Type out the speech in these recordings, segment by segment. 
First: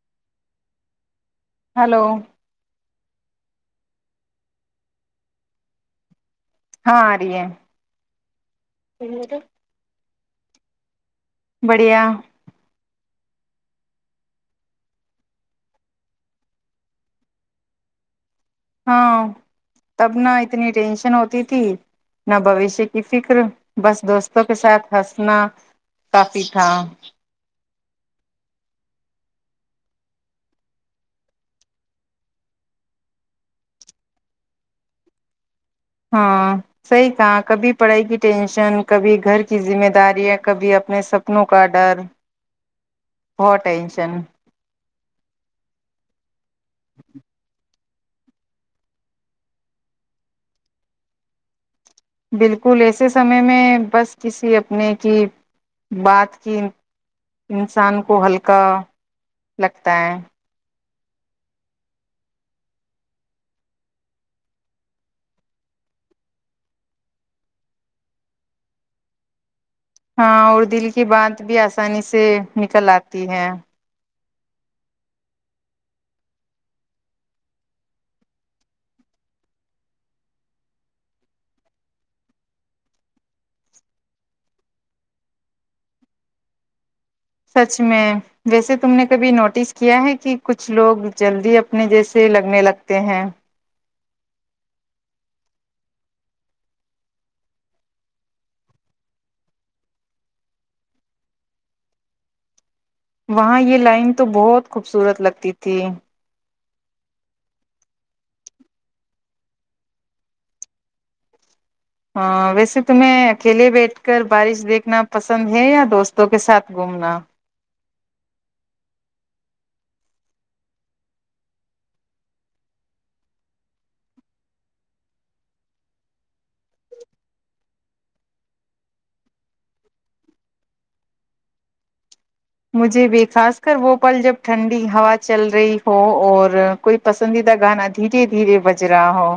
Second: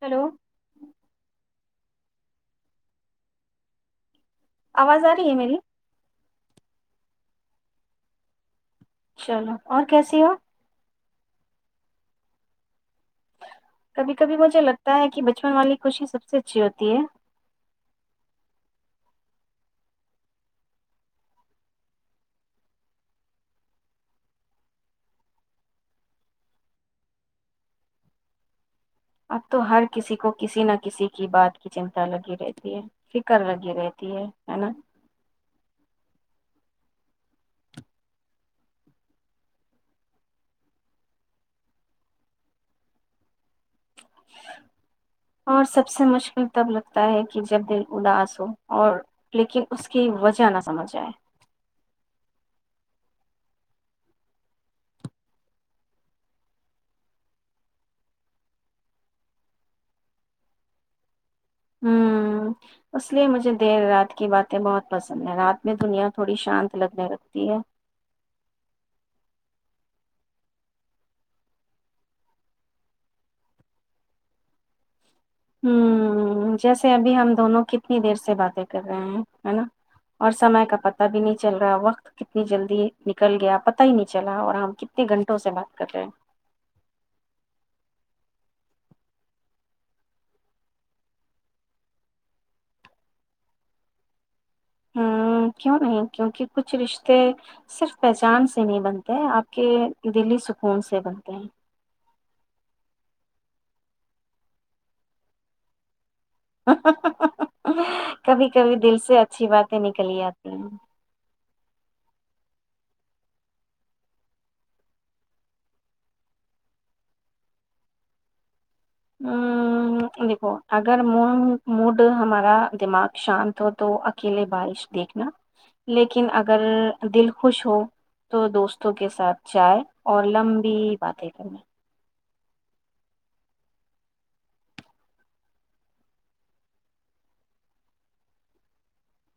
hello hello آواز آ رہی ہے میری ہاں آ رہی ہے چلو اور کیسی ہو بڑھیا کبھی کبھی مجھے لگتا ہے کہ بچپن والی خوشی سب سے اچھی ہوتی ہے ہاں تب نہ اتنی ٹینشن ہوتی تھی نہ بوشیہ کی فکر بس دوستوں کے ساتھ ہنسنا کافی تھا اب تو ہر کسی کو کسی نہ کسی کی بات کی چنتا لگی رہتی ہے فکر لگی رہتی ہے ہے نا ہاں صحیح کہاں کبھی پڑھائی کی ٹینشن کبھی گھر کی ذمہ داریاں کبھی اپنے سپنوں کا ڈر بہت ٹینشن اور سب سے مشکل تب لگتا ہے کہ جب د اداس ہو اور لیکن اس کی وجہ نہ سمجھ آئے بالکل ایسے سمے میں بس کسی اپنے کی بات کی انسان کو ہلکا لگتا ہے ہوں اس لیئے مجھے دیر رات کی باتیں بہت پسند ہیں رات میں دنیا تھوڑی شانت لگنے لگتی ہے ہاں اور دل کی بات بھی آسانی سے نکل آتی ہے ہ جیسے ابھی ہم دونوں کتنی دیر سے باتیں کر رہے ہیں ہے نا اور سمے کا پتا بھی نہیں چل رہا وقت کتنی جلدی نکل گیا پت ہی نہیں چلا اور ہم کتنے گھنٹوں سے بات کر رہے ہیں سچ میں ویسے تم نے کبھی نوٹس کیا ہے کہ کچھ لوگ جلدی اپنے جیسے لگنے لگتے ہیں ہ کیوں نہیں کیونکہ کچھ رشتے صرف پہچان سے نہیں بنتے آپ کے دل ہی سکون سے بنتے ہیں وہاں یہ لائن تو بہت خوبصورت لگتی تھی کبھی کبھی دل سے اچھی باتیں نکلی آتی ہیں ہاں ویسے تمہیں اکیلے بیٹھ کر بارش دیکھنا پسند ہے یا دوستوں کے ساتھ گھومنا ہ دیکھو اگر م مڈ ہمارا دماغ شانت ہو تو اکیلے بارش دیکھنا لیکن اگر دل خوش ہو تو دوستوں کے ساتھ جائے اور لمبی باتیں کرنی مجھے بھی خاص کر وہ پل جب ٹھنڈی ہوا چل رہی ہو اور کوئی پسندیدہ گانا دھیرے دھیرے بج رہا ہو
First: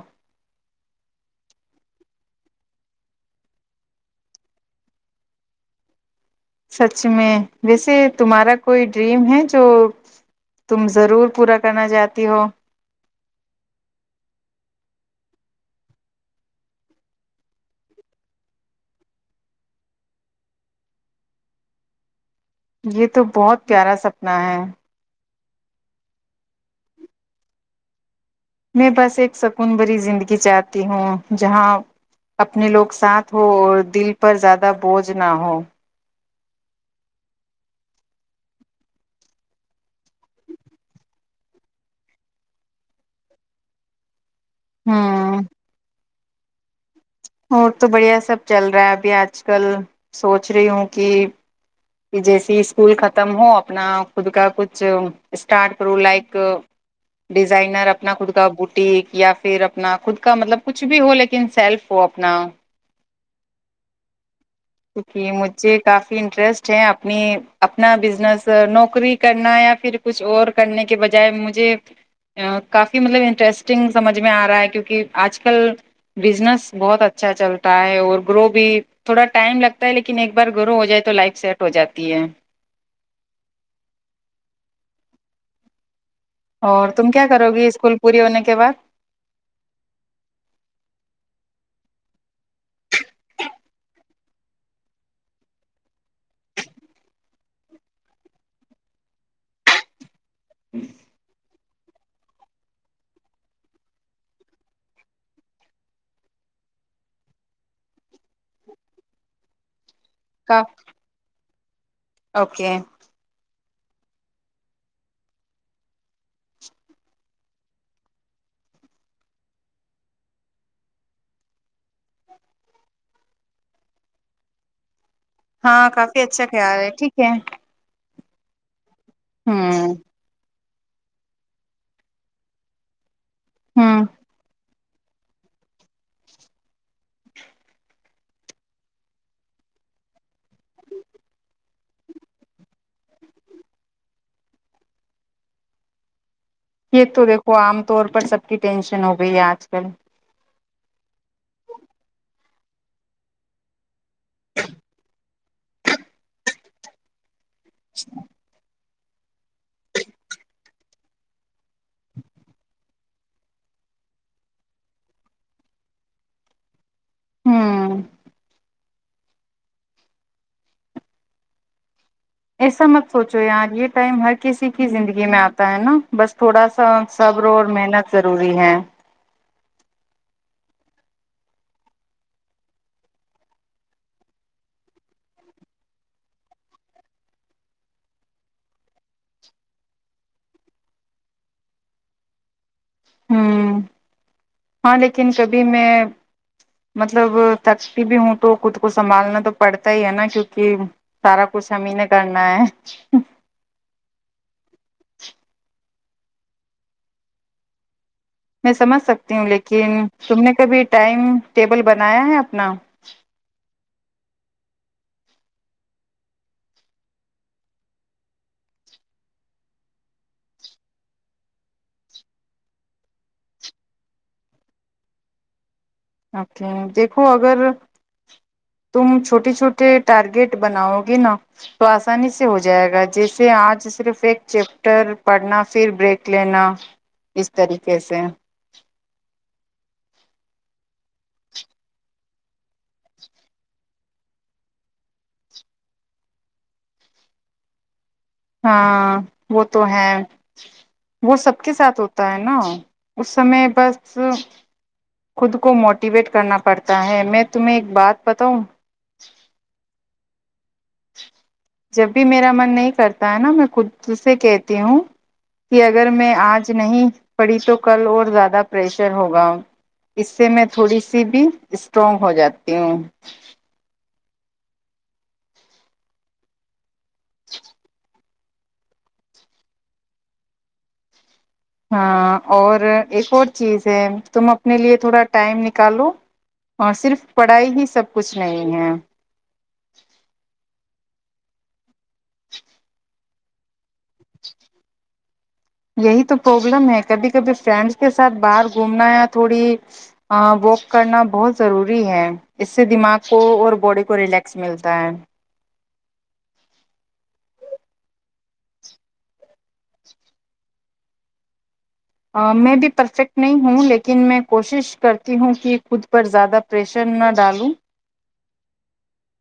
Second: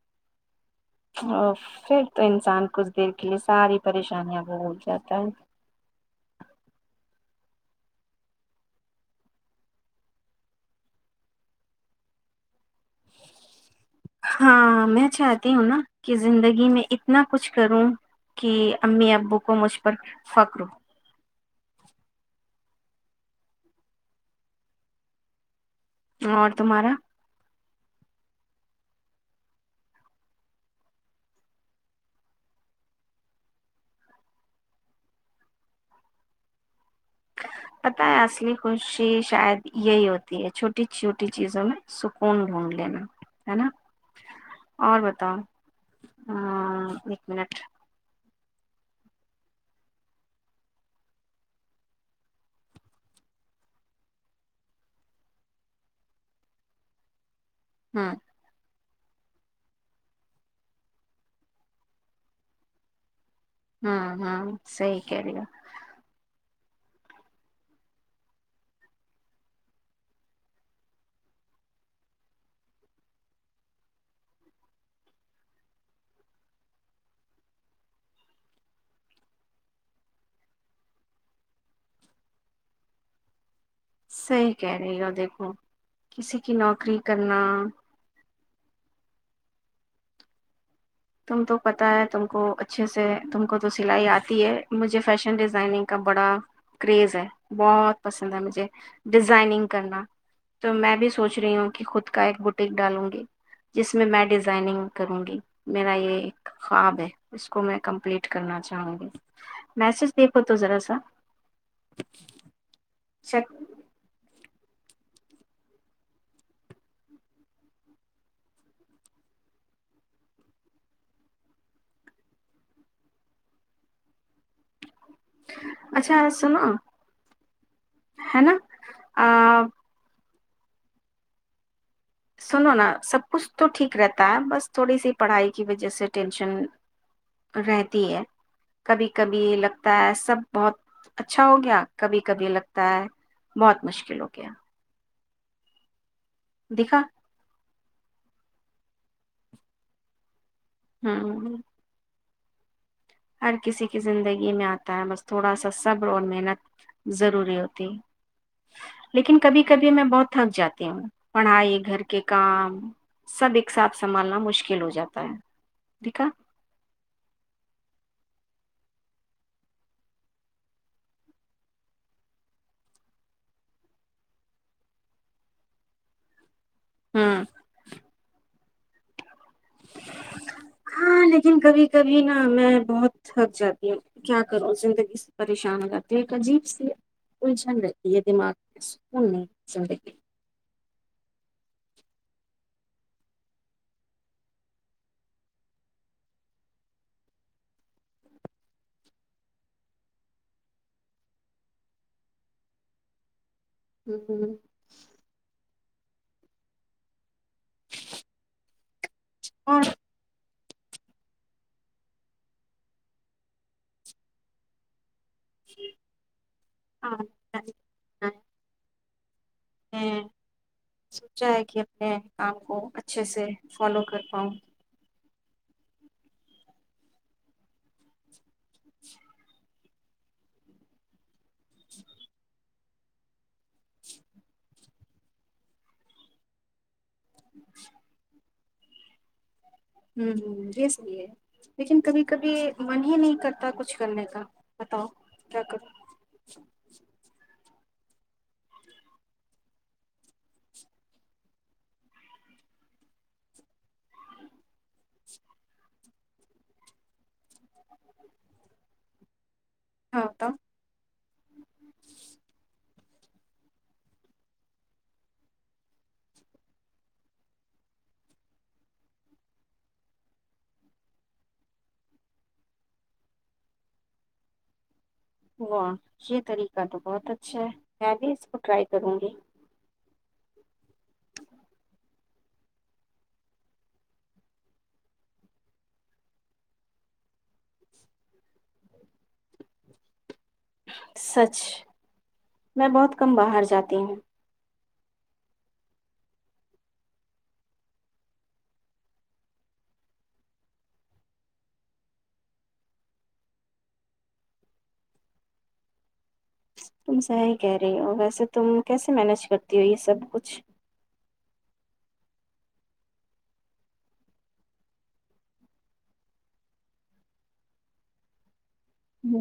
ا پھر تو انسان کچھ دیر کے لیے ساری پریشانیاں کو بھول جاتا ہے سچ میں ویسے تمہارا کوئی ڈریم ہے جو تم ضرور پورا کرنا چاہتی ہو ہاں میں چاہتی ہوں نا کہ زندگی میں اتنا کچھ کروں کہ امی ابو کو مجھ پر فخر ہو یہ تو بہت پیارا سپنا ہے اور تمارا میں بس ایک سکون بری زندگی چاہتی ہوں جہاں اپنے لوگ ساتھ ہو اور دل پر زیادہ بوجھ نہ ہو پت ہے اصلی خوشی شاید یہی ہوتی ہے چھوٹی چھوٹی چیزوں میں سکون ڈھونڈ لینا ہے نا اور بتاؤ ہوں ہاں منٹ اور تو بڑھیا سب چل رہا ہے ابھی آج کل سوچ رہی ہوں کہ کہ جیسے اسکول ختم ہو اپنا خود کا کچھ اسٹارٹ کروں لائک ڈیزائنر ہوں اپنا خود کا بٹ ٹیک یا پھر اپنا خود کا مطلب کچھ بھی ہو لیکن سیلف ہو اپنا ہوں ہوں صحیح کہہ کیکہ رہی ہو مجھے کافی انٹرسٹ اپنی اپنا بزنس نوکری کرنا یا پھر کچھ اور کرنے کے بجائے مجھے کافی مطلب انٹرسٹنگ سمجھ میں آ رہا ہے کیوںکہ آج کل بزنس بہت اچھا چلتا ہے اور گرو بھی تھوڑا ٹائم لگتا ہے لیکن ایک بار گرو ہو جائے تو لائف سیٹ ہو جاتی ہے صحی کہہ رہے گ دیکھو کسی کی اور نوکری تم کیا کرو کرنا گی اسکول پوری ہونے کے کے بد تم تو پتہ ہے تم کو اچھے سے تم کو تو سلائی آتی ہے مجھے فیشن ڈیزائننگ کا بڑا کریز ہے بہت پسند ہے مجھے ڈیزائننگ کرنا تو میں بھی سوچ رہی ہوں خود کا ایک بوٹیک ڈالوں گی جس میں میں ڈیزائنگ کروں گی میرا یہ ایک خواب ہے اس کو میں کمپلیٹ کرنا چاہوں گی میسج دیکھ تو کا ذرا سا اوکے چیک ہاں کافی اچھا خیال ہے ٹھیک ہے ہے نا آ، ہاں سنو نا سب کچھ تو ٹھیک ہوں رہتا ہے بس تھوڑی سی پڑھائی کی وجہ سے ٹینشن رہتی ہے کبھی کبھی لگتا ہے سب بہت اچھا ہو گیا کبھی کبھی لگتا ہے بہت مشکل ہو گیا دیکھا یہ تو دیکھو عام طور پر سب کی ٹینشن ن ہو گئی ہے آج کل ہاں ہر کسی کی زندگی میں آتا ہے بس تھوڑا سا صبر اور محنت ضروری ہو تی لیکن کبھی کبھی میں بہت تھک جاتی ہوں پڑھائی گھر کے کام سب ایک ساتھ سنبھالنا مشکل ہو جاتا ہے ٹھیکا ہوں ایسا مت سوچو یار یہ ٹائم ہر کسی کی زندگی میں آتا ہے نا بس تھوڑا سا سب ہوں روز محنت ضروری ہے ہاں لیکن کبھی کبھی نا میں بہت تھک جاتی ہوں کیا کروں زندگی سے پریشان ہو جاتی ہے ایک عجیب سی الجھن رہتی ہے دماغ میں سکون نہیں زندگی ہوں ہاں لیکن کبھی میں مطلب تھکتی بھی ہوں تو خود کو سنبھالنا تو پڑتا ہی ہے نا کیونک سارا کچھ ہمیں نے کرنا ہے ہ ہ [inaudible] ج [inaudible] میں سمج سکوں وں اور لیکن سننے [unintelligible] کبھی ٹائم ٹیبل بنایا ہے اپنا ہاں [inaudible] میں سوچا ہے کہ اپنے کام کو اچھے سے فالو کر پاؤں اوکے دیکھو اگر تم چھوٹی چھوٹی تھ ارگٹ بناؤ گے نا [unintelligible] تو آسانی سے ہو جائے جائے گا جیسے آج صرف ایک چیپٹر پڑھنا پھر بریک لینا اس طریقے سے ہ ہ یہ صحی ہے لیکن کبھی کبھی من ہی نہیں کرتا کچھ کرنے کا بتاؤ کیا کرو ہاں وہ تو ہے وہ سب کے ساتھ ہوتا ہے نا اس سمے بس خود کو موٹیویٹ کرنا پڑتا ہے میں تمہیں ایک بات بتاؤں ہاںتا [inaudible] جب بھی میرا من نہیں کرتا تا نا میں خود سے کہتی ہوں کہ اگر میں آج نہیں پڑی تو کل اور زیادہ پریشر ہوگا اس سے میں تھوڑی سی بھی اسٹرانگ ہو جاتی ہوں واہ یہ طریقہ تو بہت اچھا ہے میں بھی اس کو ٹرائی کروں گی ہاں اور ایک اور چیز ہے تم اپنے لیے تھوڑا ٹائم نکالو اور صرف پڑھائی ہی سب کچھ نہیں ہے سچ میں بہت کم باہر جاتا تین [unintelligible] یہی تو پرابلم ہے کبھی کبھی فرینڈس کے ساتھ باہر گھومنا یا تھوڑی واک کرنا بہت ضروری ہے اس سے دماغ کو اور باڈی کو ریلیکس ملتا ہے تم سحی کہہ رہی ہو ویسے تم کیسے مینج کرتی ہو یہ سب کچھ میں بھی پرفیکٹ نہیں ہوں لیکن میں کوشش کرتی ہوں کہ خود پر زیادہ پریشر نہ ڈالوں ہ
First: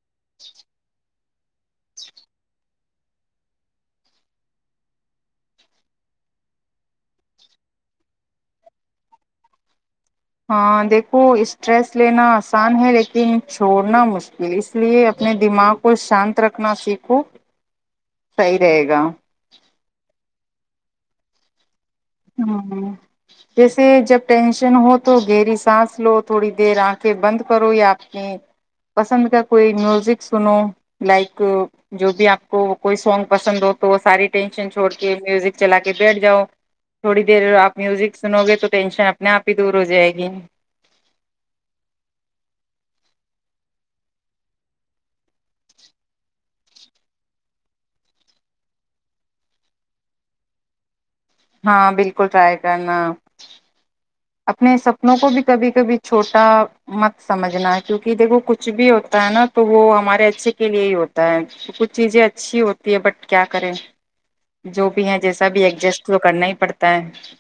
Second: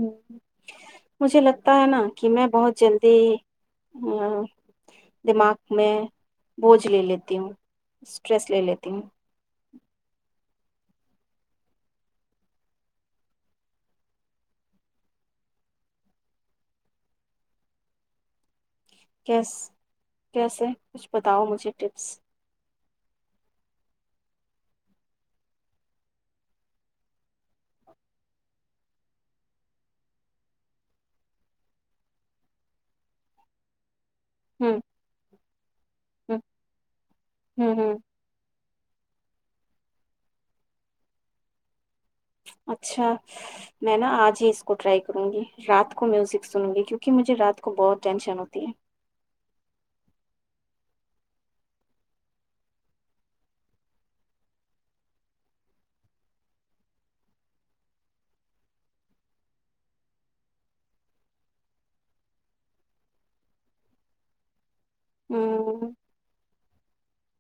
مجھے لگتا ہے نا کہ میں بہت جلد دماغ میں بوجھ لے لیتی ہوں اسٹریس لے لیتی ہوں ہاں دیکھو اسٹریس لینا آسان ہے لیکن چھوڑنا مشکل اس لیے اپنے دماغ کو شانت رکھنا سیکھو رہے گا کیس کیسے [inaudible] کچھ بتاؤ مجھے ہاں [unintelligible] جیسے جب ٹینشن ہو تو گھیری سانس لو تھوڑی دیر آنکھیں بند کرو یا آپ کی پسند کا کوئی میوزک سنو لائک جو بھی آپ کو کوئی سانگ پسند ہو تو ساری ٹینشن ہوں چھڑ کے میوزک چلا کے بیٹھ ہ جاؤ تھوڑی دیر آپ ہوں ہوں میوزک سنو گے تو ٹینشن اپنے آپ ہی دور ہو جائے گی اچھا میں نا آج ہی اس کو ٹرائی کروں گی رات کو میوزک سنوں گی کیونکہ مجھے رات کو بہت ٹینشن ہوتی ہے ہاں بالکل ٹرائی کرنا اپنے سپنوں کو بھی کبھی کبھی چھوٹا مت سمجھنا ہے کیونکہ دیکھو کچھ بھی ہوتا ہے نا تو وہ ہمارے اچھے کے لیے ہی ہوتا ہے کچھ چیزیں اچھی ہوتی ہے بٹ کیا کریں جو بھی ہے جیسا بھی ہ ایڈجسٹ تو کرنا ہی پڑتا تین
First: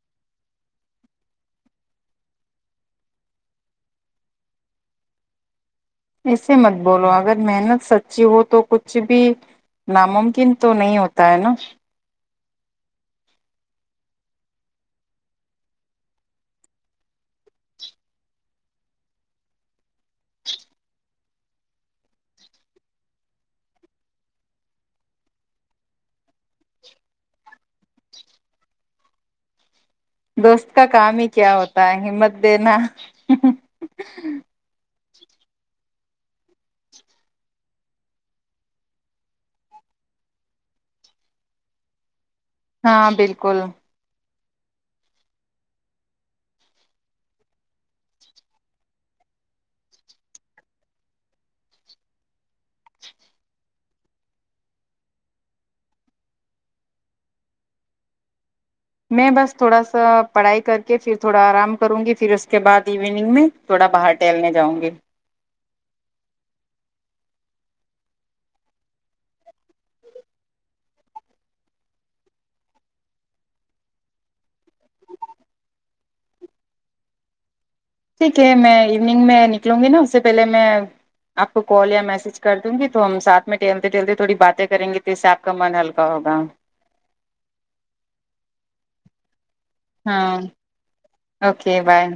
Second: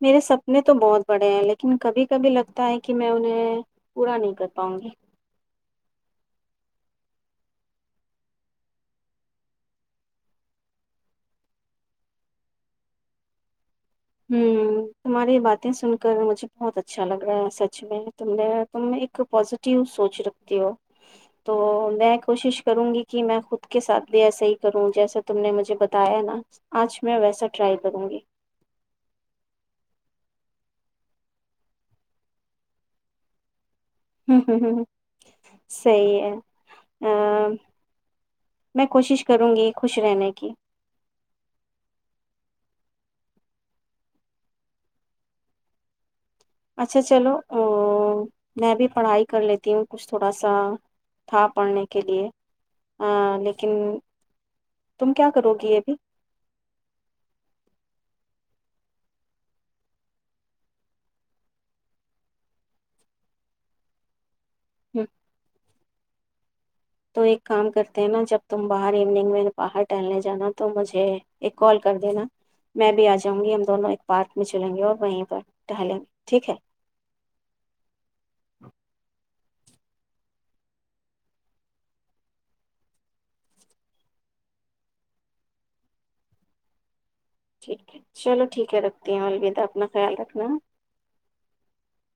میرے سپنے تو بہت بڑے ہیں لیکن کبھی کبھی لگتا ہے کہ میں انہیں پورا نہیں کر پاؤں گی اسے مت بولو اگر محنت سچی ہو تو کچھ بھی ناممکن تو نہیں ہوتا ہے نا ہوں تمہاری باتیں سن کر مجھے بہت اچھا لگ رہا ہے سچ میں تم نے تم ایک پازیٹیو سوچ رکھتی ہو تو میں کوشش کروں گی کہ میں خود کے ساتھ بھی ایسا ہی کروں جیسا تم نے مجھے بتایا نا آج میں ویسا ٹرائی کروں گی دوست کا کام ہی کیا ہوتا ہے ہمت دینا ہوں ہوں ہ ہ صحیح ہے ا میں کوشش کروں گی خوش رہنے کی ہاں بالکل اچھا چلو ا میں بھی پڑھائی کر لیتی ہوں کچھ تھوڑا سا تھا پڑھنے کے لیے لیکن تم کیا کرو گی ابھی میں بس تھوڑا سا پڑھائی کر کے پھر تھوڑا آرام کروں گی پھر اس کے بعد ایوننگ میں تھوڑا باہر ٹہلنے جاؤں گ ہوں، تو ایک کام کرتے ہیں نا جب تم باہر ایوننگ میں باہر ٹہلنے جانا تو مجھے ایک کال کر دینا میں بھی آ جاؤں گی ہم دونوں ایک پارک میں چلیں گے اور وہیں پر ٹہلیں گے ٹھیک ہے سھیک ہے میں ایگ میںک نک لوں گی نا اس سے پہلے میں آپ کو کال یا میسج کر دوں گی تو ہم سھ میں ٹہلتے ٹہلتے تھوڑی باتیں کریں گے تو اس سے آپ کا من ہلکا ہوگا ٹھیک ہے چلو ٹھیک ہے رکھتی ہوں الودا ہاں اوکے بائے